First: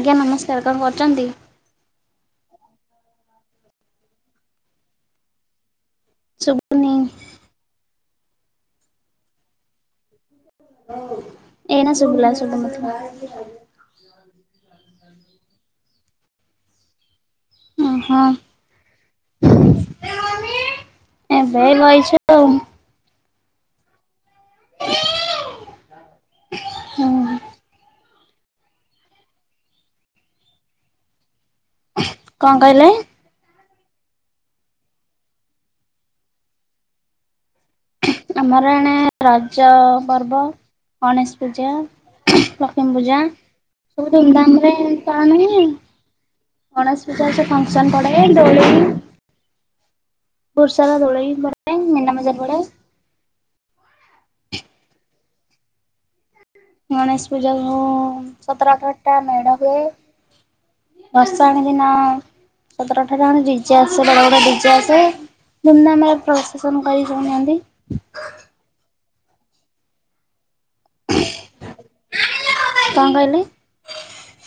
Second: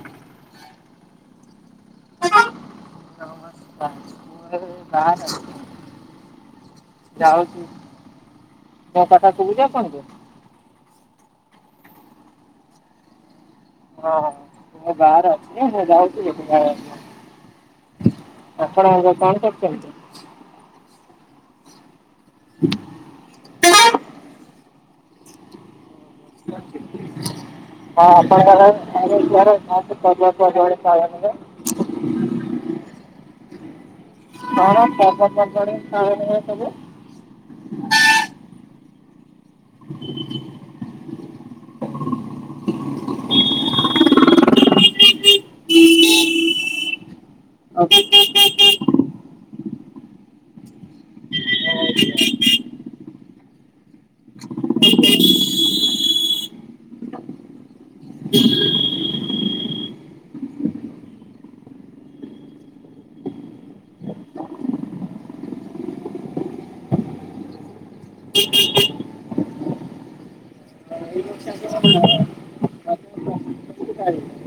ଆଜ୍ଞା ନମସ୍କାର କଣ କରଚନ୍ତି? ନମସ୍କାର ମୁଁ ଏବେ ବାହାରେ ଅଛି। ଶୁଭୁନି ଯାଉଚି ମୋ କଥା ସୁବୁଚି ଆପଣଙ୍କୁ? ଏଇନା ଶୁବିଲା ଶୁବୁ ନଥିଲା। ହଁ ମୁଁ ବାହାରେ ଅଛି [unintelligible] ମୁଁ ଯାଉଚି [inaudible] ଓହୋ ଆପଣ ଏବେ କଣ କରୁଚନ୍ତି? ଏବେ ବଇଚୁ ଆଉ। [inaudible] ହୁଁ। ହଁ ଆପଣଙ୍କର [unintelligible] କଣ କହିଲେ? କଣ ଖିଆ ପିଆ ସାରିଲାଣି [unintelligible] ସବୁ। ଆମର ଏଣେ ରଜ ପର୍ବ ଗଣେଶ ପୂଜା ଲକ୍ଷ୍ମୀ ପୂଜା ସବୁ ଧୁମଧାମରେ ଗଣେଷ ପୂଜାରେ ତ ଫଙ୍କସନ୍ ପଡେ ଦୋଳି ହ୍ୟାଲୋ ବୋହୁତ୍ ସାରା ଦୋଳି ପଡେ ମୀନା ବଜାର ପଡେ। ଗଣେଶ ପୂଜାକୁ ସତର ଅଠରଟା ମେଢ ହୁଏ। ବସାଣି ଦିନ ସତର ଅଠର ଖଣ୍ଡେ ଡିଜେ ଆସେ ବଡ ବଡ ଡିଜେ ଆସେ। ଧୁମଧାମରେ ପ୍ରସେସନ୍ କରି ଯାଉନାହାନ୍ତି। କଣ କ‌ଇଲେ? [inaudible]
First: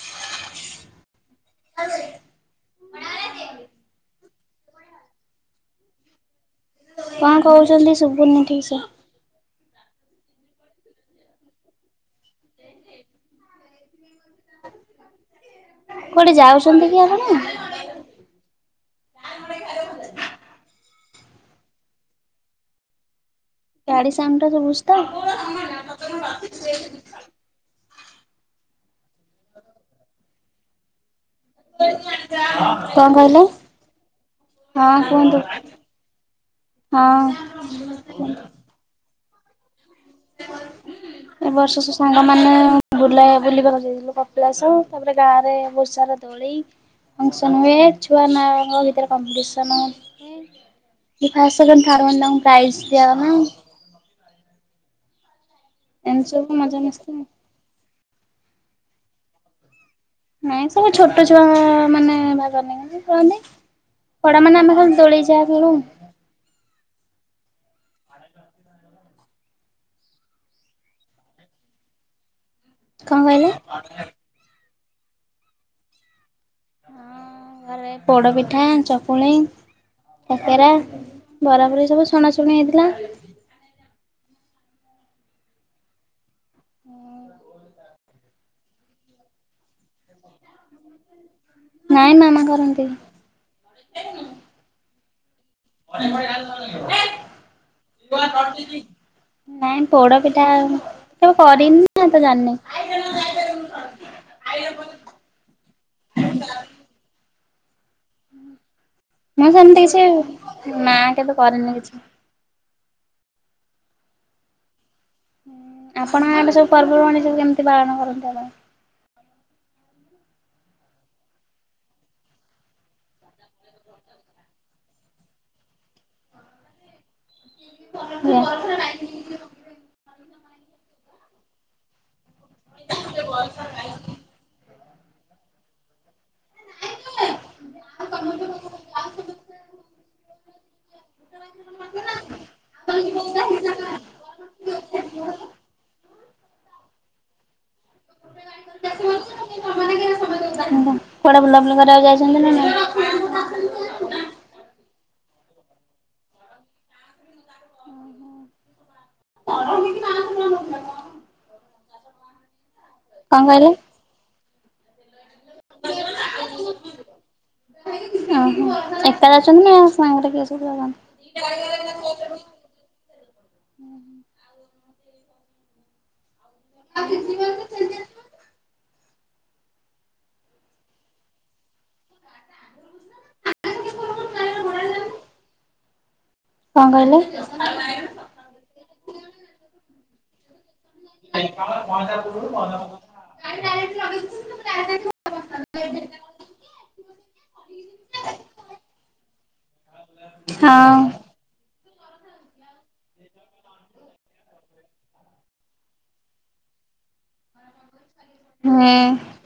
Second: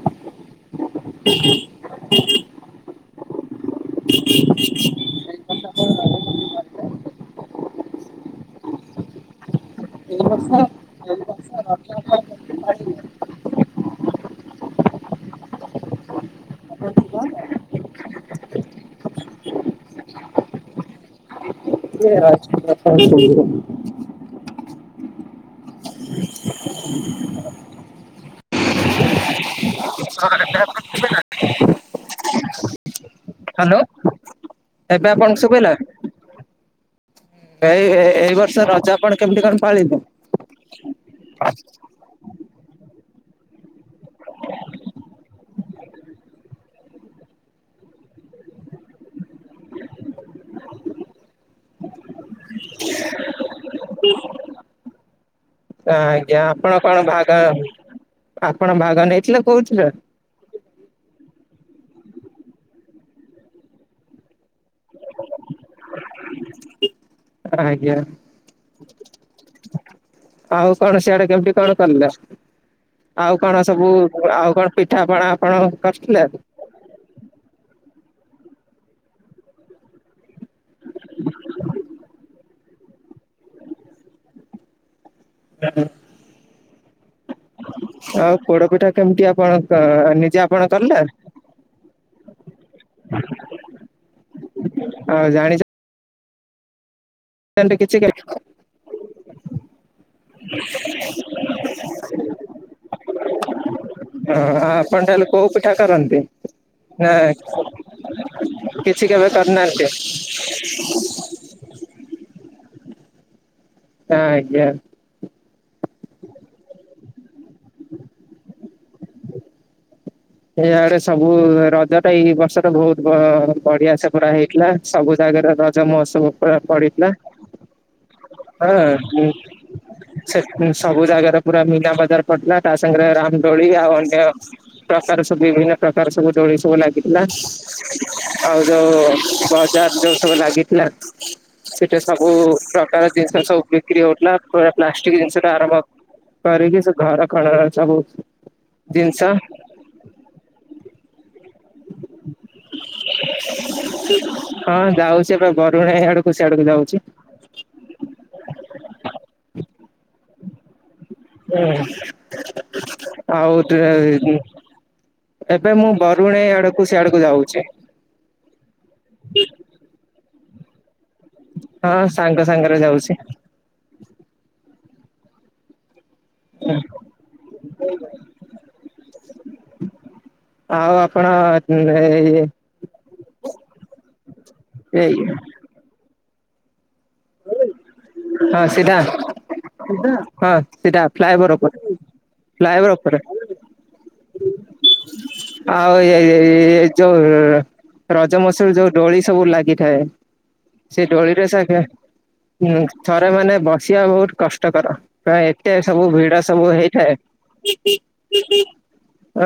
[unintelligible] [inaudible] କଣ କହୁଚନ୍ତି ଶୁଭୁନି ଠିକ ସେ। କୁଆଡେ ଯାଉଚନ୍ତି କି ଆପଣ। ଏ [unintelligible] ଗାଡ଼ି ସାଉଣ୍ଡ ଟା ଶୁବୁଚି ତ। [unintelligible] କଣ କହିଲ। ହ୍ୟାଲୋ ଏବେ ଆପଣ ଶୁବିଲା। ହଁ। ଏଇ ଏଇ ବର୍ଷ ରଜ ଆପଣ କେମିତି କଣ ପାଳିଲେ। ଏ ବର୍ଷ ସାଙ୍ଗ ମାନେ ବୁଲାଏ ବୁଲି କରିବାକୁ ଯାଇଥିଲୁ କପିଳାସ ତାପରେ ଗାଁ ରେ ବୋହୁତ ସାରା ଦୋ ଦୋଳି ଫଙ୍କସନ ହୁଏ ଛୁଆ ନା ଙ୍କ ଭିତରେ କମ୍ପିଟିସନ ହୁଏ। ଫାସ୍ ସେକେଣ୍ଡ ଥାର୍ଡ ହୁଅନ୍ତି ତାଙ୍କୁ ପ୍ରାଇଜ ଦିଅ ହୁଏ। ତ ଏମିତି ଆଜ୍ଞା ସବୁ ଆପଣ କଣ ମଜାମସ୍ତି ଭାଗ ଆପଣ ଭାଗ ନେଇଥିଲେ କୋଉଥିରେ। ନାଇଁ ସବୁ ଛୋଟ ଛୁଆ ମାନେ ଭାଗ ନିଅନ୍ତି କୁହନି। ବଡ଼ ମାନେ ଆମେ ଖାଲି ଦୋଳି ଯାଆ ଖେଳୁ। ଆଜ୍ଞା। ଆଉ କଣ ସିଆଡେ କେମିତି କଣ କଲେ ଆଉ କଣ ସବୁ ଆଉ କଣ ପିଠା ପଣା ଆପଣ କରିଥିଲେ। ଘରେ ପୋଡ଼ ପିଠା ଚପୁଳି। କାକେରା ବରା ଫରା ସବୁ ଛଣା ଛୁଣୀ ହେଇଥିଲା। ଆଜ୍ଞା। ହୁଁ। ଆଉ ପୋଡ଼ ପିଠା କେମିତି ଆପଣଙ୍କ ନିଜେ ଆପଣ କଲେ। ନାଇଁ ମାମା କରନ୍ତି। ହଁ ଜାଣିଚ ଆ କିଛି ନାଇଁ ପୋଡ଼ ପିଠା ତ କରିନି ତ ଜାଣିନେଇ। ହଁ ଆପଣ ତାହେଲେ କୋଉ ପିଠା କରନ୍ତି ନା କିଛି କେବେ ମୁଁ କରିନାହାନ୍ତି ସେମିତି କିଛି ନା କେବେ କରେନି କିଛି। ଆଜ୍ଞା। ଆପଣ ଆଡେ ସବୁ ପର୍ବ ପର୍ବାଣି ସବୁ କେମିତି ପାଳନ କରନ୍ତି ଆପଣ। ଏଇ ଆଡ଼େ ସବୁ ରଜ ଟା ଏଇ ବର୍ଷରେ ବୋହୁତ ବଢ଼ିଆ ସେ ପୁରା ହେଇଥିଲା। ସବୁ ଜାଗାରେ ରଜ ମହୋତ୍ସବ ପଡ଼ିଥିଲା ଆପଣ? ହଁ। ସେ ସବୁ ଜାଗାରେ ପୁରା ମୀନା ବଜାର ପଡ଼ିଥିଲା ତା ସାଙ୍ଗରେ ରାମଦୋଳି ଆଉ ଅନ୍ୟ ପ୍ରକାର ସବୁ ବିଭିନ୍ନ ପ୍ରକାର ସବୁ ଦୋଳି ସବୁ ଲାଗିଥିଲା ଆଉ ଯୋଉ ବଜାର ଯୋଉ ସବୁ ଲାଗିଥିଲା। ସେଟି ସବୁ ପ୍ରକାର ଜିନିଷ ସବୁ ବିକ୍ରି ହୋଉଥିଲା ପୁରା ପ୍ଲାଷ୍ଟିକ ଜିନିଷ ଟୁ ଆରମ୍ଭ କରିକି ସେ ଘର ଖଣ ସବୁ ଜିନିଷ। କୁଆଡ଼େ ବୁଲାବୁଲି କରିବାକୁ ଯାଇଚନ୍ତି ନା ନାଇଁ। ହଁ ଯାଉଚି ଏବେ ବରୁଣେଇ ଆଡ଼କୁ ଯାଉଚି। [unintelligible] ହୁଁ। କଣ ଆଉ କହିଲେ? [unintelligible] ଏବେ ମୁଁ ବରୁଣେଇ ଆଡ଼କୁ ସେ ଆଡ଼କୁ ଯାଉଚି। ଓହୋ ଏକା ଯାଉଚନ୍ତି ନା ସାଙ୍ଗରେ କିଏ ସବୁ ଯାଉଚନ୍ତି। ହଁ ସାଙ୍ଗ ସାଙ୍ଗରେ ଯାଉଚି। ହୁଁ ହୁଁ ଆଉ ଆପଣ ଇଏ ଏଇ କଣ କହିଲେ? ହଁ ସିଧା ହଁ ସିଧା। ଫ୍ଲାଏଭର ଉପରେ ଫ୍ଲାଏଭର ଉପରେ [unintelligible] ଅ ଏ ଏ ଯୋଉ ରଜ ମହୋତ୍ସବରେ ଯୋଉ ଦୋଳି ସବୁ ଲାଗିଥାଏ। ସେ ହଁ। ଦୋଳିରେ ସେ ହୁଁ ଥରେ ମାନେ ବସିବା ବହୁତ କଷ୍ଟକର, ଏତେ ସବୁ ଭିଡ଼ ସବୁ ହେଇଥାଏ। [unintelligible] ହୁଁ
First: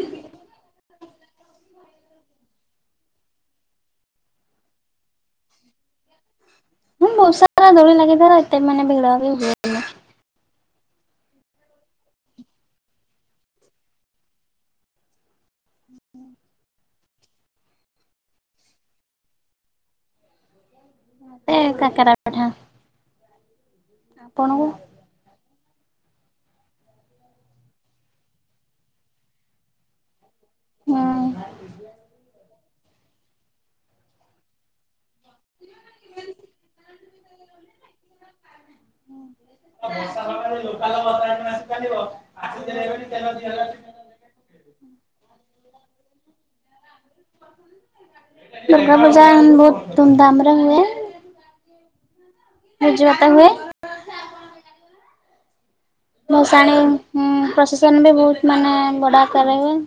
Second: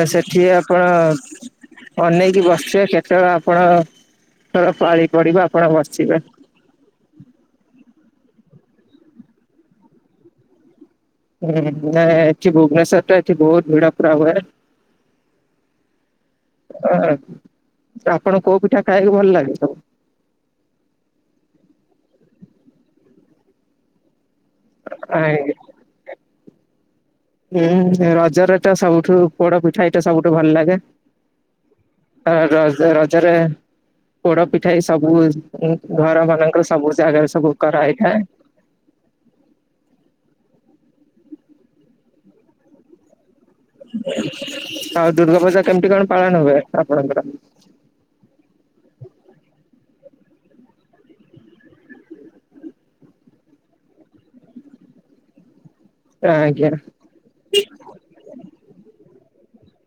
ଏ ସେଠି ଆପଣ ଅନେଇକି ବସିବେ କେତେବେଳେ ଆପଣ ଙ୍କର ପାଳି ପଡ଼ିବ ଆପଣ ବସିବେ। ହଁ ବହୁତ ସାରା ଦୋଳି ଲାଗିଥାଏ, ନା ଏତେ ମାନେ ଭିଡ଼ ବି ହୁଏ ନି। ହୁଁ ନାଇଁ ଏଠି ଭୁବନେଶ୍ୱର ତ ଏଠି ବହୁତ ଭିଡ଼ ପୁରା ହୁଏ। ହ ଆପଣ କୋଉ ପିଠା ଖାଇବାକୁ ଭଲ ଲାଗେ ସବୁ? ମତେ କାକରା ପିଠା, ଆପଣଙ୍କୁ? [unintelligible] ଉଁ ରଜରେ ତ ସବୁଠୁ ପୋଡ଼ ପିଠା ଏଇଟା ସବୁଠୁ ଭଲ ଲାଗେ, ହୁଁ ଆ ରଜ ରଜରେ ପୋଡ଼ ପିଠା ସବୁ ଘର ମାନଙ୍କର ସବୁ ଜାଗାରେ ସବୁ କରାହେଇଥାଏ। ହୁଁ। [unintelligible] ଆଉ ଦୁର୍ଗା ପୂଜା କେମିତି କଣ ପାଳନ ହୁଏ ଆପଣଙ୍କର? ଦୁର୍ଗାପଜା ବହୁତ ଧୁମଧାମରେ ହୁଏ। ଭୂଜିବାତ ହୁଏ। ଆଜ୍ଞା ଭଷାଣୀ ଉଁ ପ୍ରସେସନ ବି ବହୁତ ମାନେ ବଡ ଆକାରେ ହୁଏ।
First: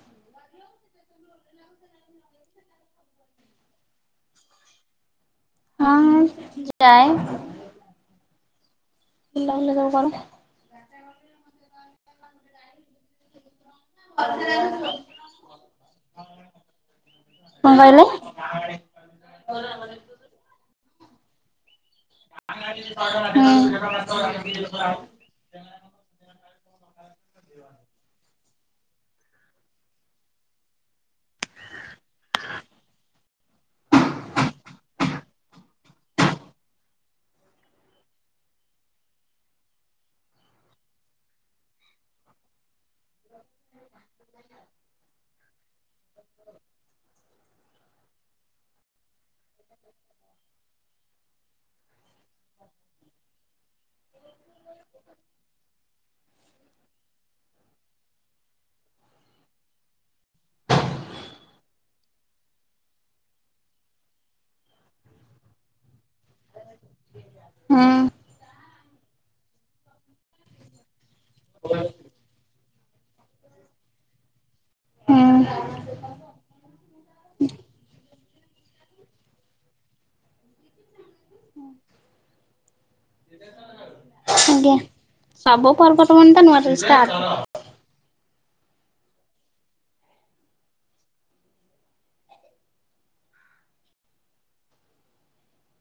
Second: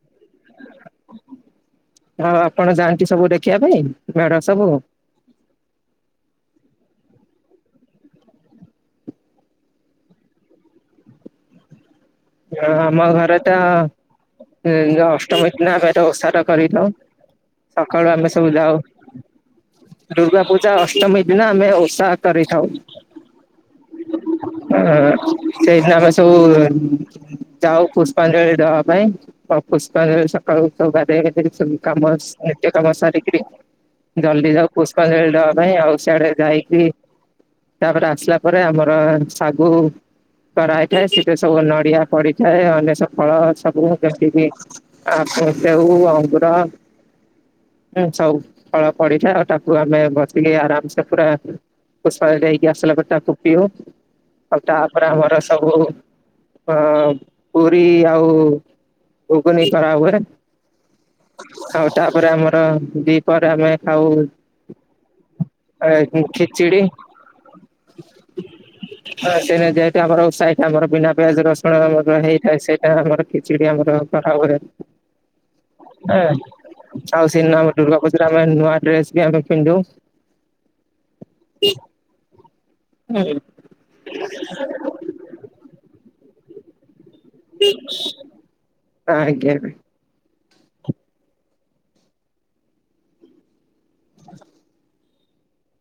ଆଉ ଆପଣ ଯାଆନ୍ତି ସବୁ ଦେଖିବା ପାଇଁ ମେଢ ସବୁ। ହଁ ଯାଏ। ପିଲା ବୁଲେଇ ଦବ କାଳେ। ହଁ ଆମ ଘରେ ତ ଅଷ୍ଟମୀ ଦିନ ଆମେ ଉସାଟ କରିନଉ କଣ କହିଲେ? ସକାଳୁ ଆମେ ସବୁ ଯାଉ ଦୁର୍ଗା ପୂଜା ଅଷ୍ଟମୀ ଦିନ ଆମେ ଓଷା କରିଥାଉ ହୁଁ। ସେଇଦିନ ଆମେ ସବୁ ଯାଉ ପୁଷ୍ପାଞ୍ଜଳି ଦବା ପାଇଁ। ବା ପୁଷ୍ପାଞ୍ଜଳି ସକାଳୁ ଉଠୁ ଗାଧୁଆ ଗାଧେଇ ସବୁ କାମ ନିତ୍ୟ କାମ ସାରିକିରି ଜଲଦି ଯାଉ ପୁଷ୍ପାଞ୍ଜଳି ଦବା ପାଇଁ, ଆଉ ସିଆଡେ ଯାଇକି ତାପରେ ଆସିଲା ପରେ ଆମର ଶାଗୁ କରାହଇଥାଏ ସେଠରେ ସବୁ ନଡିଆ ପଢିଥାଏ ଆଁ ନେସ୍ ସଫଳ ସବୁ ଯେମତି ବିି ଆ ସେଉ, ଅଙ୍ଗୁର ସବୁ ଫଳ ପଡିଥାଏ, ଆଉ ତାକୁ ଆମେ ବସିକି ଆରାମସେ ପୁରା ପୁଷ୍ପାଞ୍ଜଳି ଯାଇକି ଆସିଲା ପରେ ତାକୁ ପିଉ। ଆଉ ତାପରେ ଆମର ସବୁ ଅ ପୁରୀ ଆଉ ଘୁଗୁନି କରା ହୁଏ। ଆଉ ତାପରେ ଆମର ଦିଇପହରେ ଆମେ ଖାଉ ଖିଚିଡି ହୁଁ ହଁ ସେଦିନ ଯେହେତୁ ଆମର ଓଷା ହେଇଚି ଆମର ବିନା ପିଆଜ ରସୁ କଣ ହେଇ ସେଇଟା ଆମର ଖିଚିଡି ଆମର କରା ହୁଏ। ହୁଁ। ଏ ଆଉ ସେନ ଦୁର୍ଗା ପୁଜାରେ ଆମେ ନୂଆ ଡ୍ରେସ୍ ବି ଆମେ ପିନ୍ଧୁ। ଆଜ୍ଞା [inaudible] ସବୁ ପର୍ବପର୍ବାଣୀ ତ ନୂଆ ଡ୍ରେସ୍ ଟା ଆ ଆଜ୍ଞା।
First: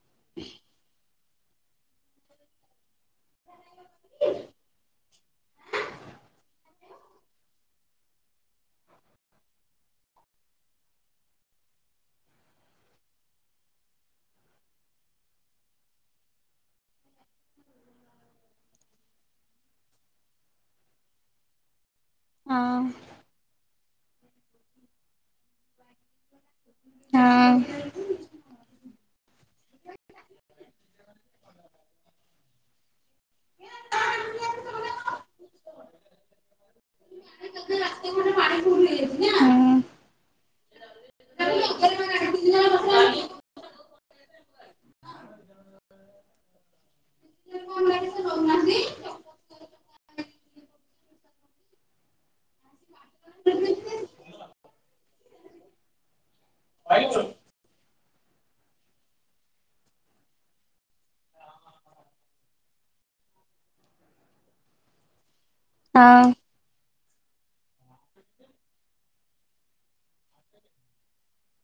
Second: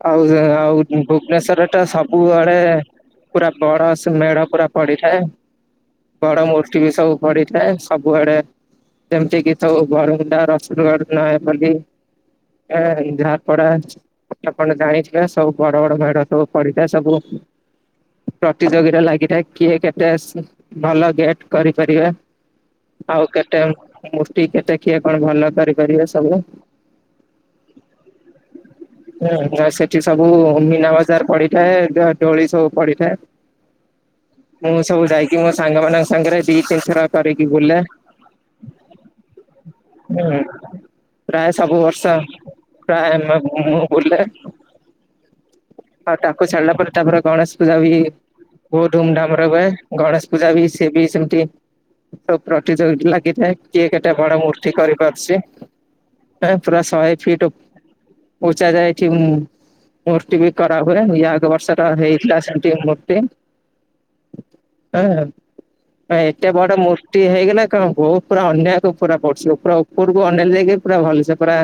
ଆଉ ସେ ଆଉ ଭୁବନେଶ୍ଵର ଟା ସବୁବେଳେ ପୁରା ବଡସେ ମେଢ ପୁରା ପଡିଥାଏ। ବଡ ମୂର୍ତ୍ତି ବି ସବୁ ପଡିଥାଏ ସବୁଆଡେ ଯେମିତିକି ସବୁ ବରମୁଣ୍ଡା, ରସୁଲଗଡ଼୍, ନୟାପଲ୍ଲୀ। ଏ ଇନ୍ଦିରାପଡା ଆପଣ ଜାଣିଥିବେ ସବୁ ବଡ ବଡ ମେଢ଼ ସବୁ ପଡି ଥାଏ। ସବୁ ପ୍ରତିଯୋଗିତା ଲାଗିଥାଏ କିଏ କେତେ ଭଲ ଗେଟ୍ କରିପାରିବେ ହଁ। ଆଉ କେତେ ମୂର୍ତି କେତେ କିିଏ କଣ ଭଲ କରିପାରିବେ ସବୁ। ହଁ। ନା ସେଠି ସବୁ ମୀନା ବଜାର୍ ପଡିଥାଏ ଡୋଳି ସବୁ ପଡିଥାଏ। ମୁଁ ସବୁ ଯାଇକି ମୋ ସାଙ୍ଗ ମାନଙ୍କ ସାଙ୍ଗରେ ଦି ତିନିଥର କରିକି ବୁଲେ। [unintelligible] ହୁଁ। ପ୍ରାୟ ସବୁ ବର୍ଷ ପ୍ରାୟ ମୁଁ ବୁଲେ। ଆଉ ତାକୁ ଛାଡିଲା ପରେ ତାପରେ ଗଣେଶ ପୂଜା ବି ବହୁତ ଧୁମଧାମରେ ହୁଏ। ଗଣେଶ ପୂଜା ବି ସେ ବି ସେମତି। ସବୁ ପ୍ରତିଯୋଗିତା ଲାଗିଥାଏ କିଏ କେତେ ବଡ ମୂର୍ତ୍ତି କରିପାରୁଚି। ଏ ପୁରା ଶହେ ଫିଟ୍ ଓ [unintelligible] ମୂର୍ତ୍ତି ବି କରାହୁଏ। ଇଏ ଆଗ ବର୍ଷର ହେଇଥିଲା ସେଠି ମୂର୍ତ୍ତି। ଏତେ ବଡ ମୂର୍ତ୍ତି ହେଇଗଲା କଣ ବହୁ ପୁରା ଅନ୍ୟାକୁ ପୁରା ପଦୁଚି ପୁରା ଉପରକୁ ଅନେଇଲେ ଯାଇକି ପୁରା ଭଲସେ ପୁରା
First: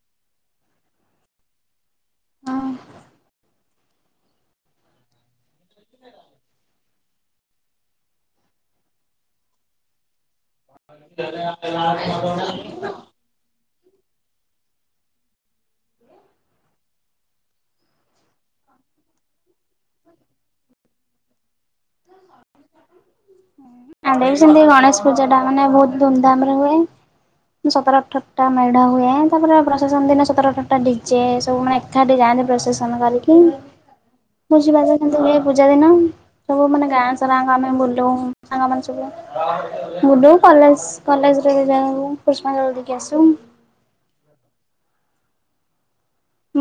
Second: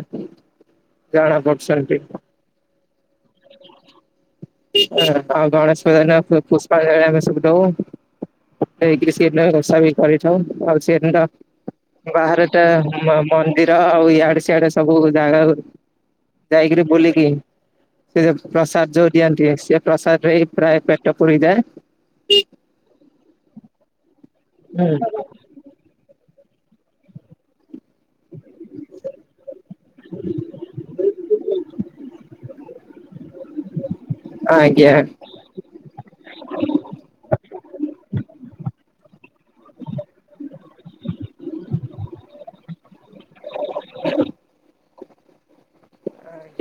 ଜଣା ପଡ୍ ଛନ୍ତି। ହଁ। ଆଉ ଗଣେଶ ପୂଜାରେ ପୁଷ୍ପାଞ୍ଜଳି ଆମେ ସବୁ ଦଉ। [unintelligible] ବ୍ୟବସ୍ଥା ବି କରିଥାଉ ଆଉ ସେ ବାହାରାରେଟ ମନ୍ଦିର ଆଉ ଇଆଡେ ସିଆଡେ ସବୁ ଜାଗାକୁ ଯାଇକରି ବୁଲିକି ସେ ଯୋଉ ପ୍ରସାଦ ଯୋଉ ଦିଅନ୍ତି ସେ ପ୍ରସାଦ ରେ ପ୍ରାୟ ପେଟ ପୁରୀ ଯାଏ। ଆମେ ବି ସେମିତି ହୁଁ ଗଣେଶ ପୂଜା ଟା ମାନେ ବହୁତ ଧୁମଧାମ ରେ ହୁଏ। ସତର ଅଠରଟା ମେଢ ହୁଏ, ତାପରେ ପ୍ରସେସନ ଦିନ ସତର ଅଠରଟା ଡି ଯେ ସବୁ ମାନେ ଏକାଠି ଯାଆନ୍ତି ପ୍ରସେସନ କରିକି, ବୁଝି ପାରୁଥିବ ଆଜ୍ଞା କେମିତି ହୁଏ। ପୂଜା ଦିନ ସବୁ ମାନେ ଗାଁ ସାରାଙ୍କ ଆମେ ବୁଲଉ ସାଙ୍ଗମାନେ ସବୁ। ବୁଲୁ କଲେଜ୍ କଲେଜରେ ଯାଉ ପୁଷ୍ପାଞ୍ଜଳି ଦେଇକି ଆସୁ।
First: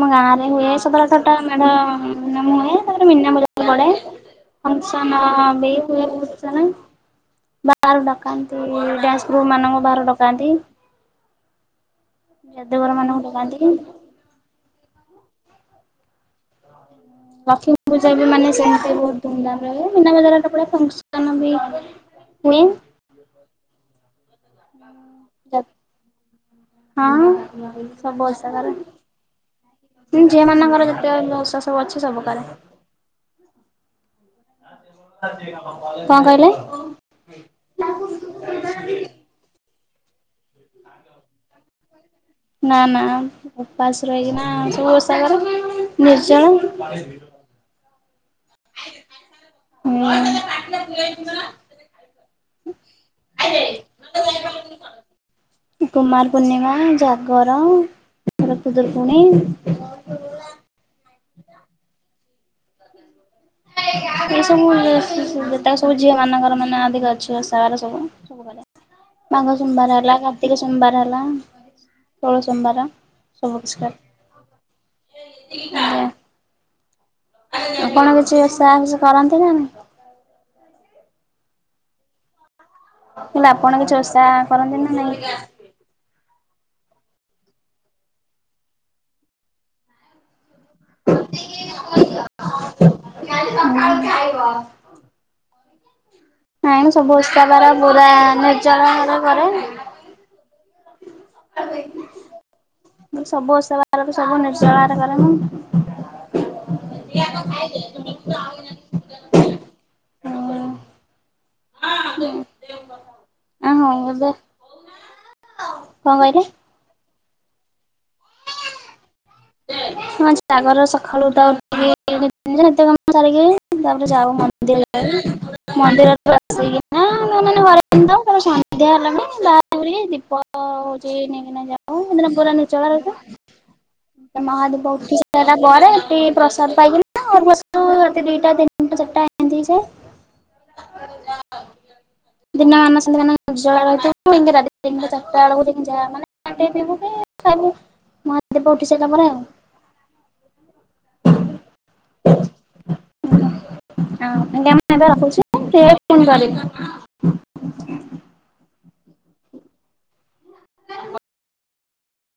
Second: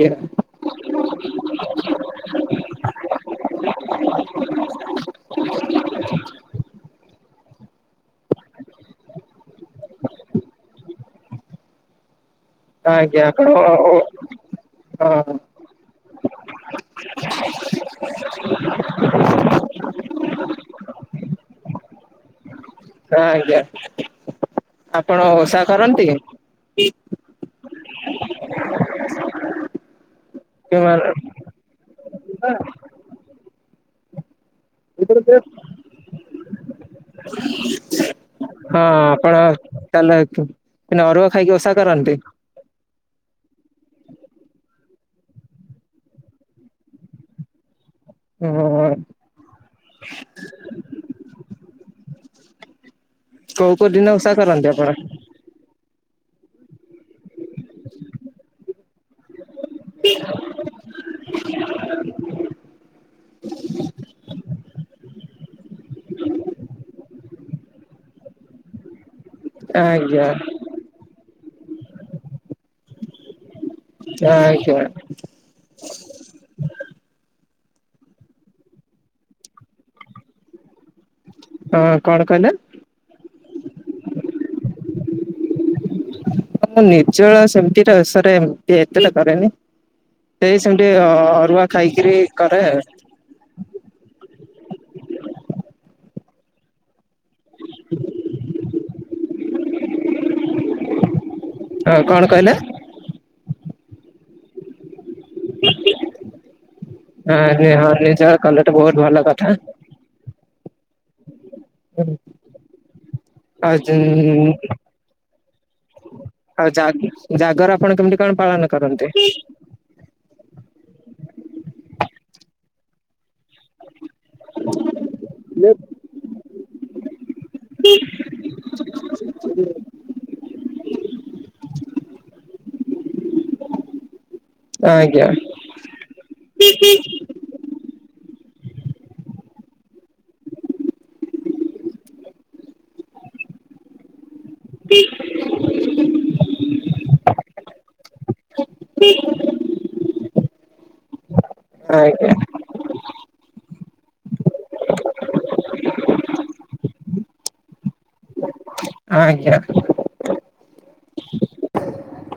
ମୋ ଗାଁ ରେ ହୁଏ, ସତର ଆଠରଟା ମେଢ ନାମ ହୁଏ, ତାପରେ ମୀନା ବଜାର ବି ପଡେ। ଫଂକଶନ ବି ହୁଏ ବହୁତ୍ ସାରା। ବାହାରୁ ଡକାନ୍ତି ଡ୍ୟାନ୍ସ ଗ୍ରୁପ ମାନଙ୍କୁ ବାହାରୁ ଡକାନ୍ତି। ଯାଦୁଗର ମାନଙ୍କୁ ଆଜ୍ଞା ଆପଣ ଡକାନ୍ତି। ହଁ। ଲକ୍ଷ୍ମୀ ପୂଜା ବି ମାନେ ସେମିତି ବହୁତ ଧୁମଧାମ ରେ ହୁଏ ମୀନା ବଜାର [unintelligible] ଫଙ୍କସନ ବି ହୁଏ। ହଁ ଆଜ୍ଞା ଆପଣ ଓଷା କରନ୍ତି? ହଁ ସବୁ ଓଷା କରେ, ହଁ ଝିଅମାନଙ୍କର ଯେତେଯାକ ଓଷା ସ ବୁ ଅଛି ସବୁ କରେ। କଣ କହିଲେ? ହଁ ଆପଣ [unintelligible] ମାନେ ଅରୁଆ ଖାଇକି ଓଷା କରନ୍ତି? ନା ନା ଉପାସ ରହିକିନା ସବୁ ଓଷା କରେ ନିର୍ଜଳା। ହଁ ହୁଁ। କୋଉ କୋଉ ଦିନ ଓଷା କରନ୍ତି ଆପଣ? କୁମାର ପୂର୍ଣ୍ଣିମା, ଜାଗର ତାପରେ ଖୁଦୁରୁକୁଣୀ [inaudible] ଏ ସବୁ ଯେତକ ସବୁ ଝିଅମାନଙ୍କର ମାନେ ଅଧିକ ଅଛି ଓଷା ବାର ସବୁ ସବୁ। ସୋମବାରେ ମାଘ ସୋମବାରେ ହେଲା ଆଜ୍ଞା କାର୍ତ୍ତିକ ସୋମବାର ହେଲା ଷୋଳ ସୋମବାର ସବୁ [unintelligible] ଆଜ୍ଞା ସୋମବାର ଆଉ ଆପଣ କିଛି ଓଷା କିଛି କରନ୍ତି ନା ନାହିଁ? ହଁ କଣ କହିଲେ? ମୁଁ କହିଲି ଆପଣ କିଛି ଓଷା କରନ୍ତି ନା ନାଇଁ? ହଁ ନିର୍ଜଳା ସେମିତି ଟା ଓଷା ରେ ଏମତି ଏତେଟା କରେନି ସେଇ ସେମତି ଅ ଅରୁଆ ଖାଇକିରି କରେ ଆଉ ହୁଁ। ନାଇଁ ନାଇଁ ସବୁ ଓଷା ବାର ପୁରା ନିର୍ଜଳା ଭାବେ କରେ ହଁ କଣ କହିଲେ? ମୁଁ ସବୁ ଓଷା ବାରରେ ସବୁ ନିର୍ଜଳାରେ କରେ ମୁଁ। କଲେ ତ ବହୁତ ଭଲ କଥା। ହୁଁ। [unintelligible] କଣ କହିଲେ? ଜାଗ୍ ଜାଗର ଆପଣ କେମିତି କଣ ପାଳନ କରନ୍ତି? ହଁ ଜାଗର ସଖାଳୁ ଉଠା ଉଠିକି କି [unintelligible] ନିତ୍ୟକର୍ମ ସାରିକି ତାପରେ ଯାଉ ମନ ନ୍ଦିର ମନ୍ଦିରରେ ଆସିକି ନା ନ ମାନେ ଘରେ ଥାଉ ତା ପରେ ସନ୍ଧ୍ୟା ହେଲା ମାନେ [unintelligible] ଦୀପ [inaudible] ହ ହଉଛି ନେଇକିନା ଯାଉ [unintelligible] ପୁରା ନିର୍ଜଳା ରହୁ ତା ମହାଦୀପ ଆଜ୍ଞା ଉଠିସାରିଲା ପରେ, ସେଠି ପ୍ରସାଦ ପାଇକିନା ଘରକୁ ଆସୁ। କିନ୍ତୁ ରାତି ଦିଇଟା ତିନିଟା ଚାରିଟା ଏମିତି ହେଇଯାଏ। ଦିନମାନ ସେମିତି ନିର୍ଜଳା ରହି ଥାଉ। [unintelligible] ଏମତି ରତି ତିନିଟା ଚାରଟା ବେଳକୁ ଯାଇକି ଯାଉ ମାନେ ପାଣି ଟିକେ ପିଇବୁ [unintelligible] ଖାଇବୁ ହେଇସାରିଲା ପରେ ଆଉ ପ୍ରାୟ [unintelligible] [unintelligible] ଆଜ୍ଞା। ମ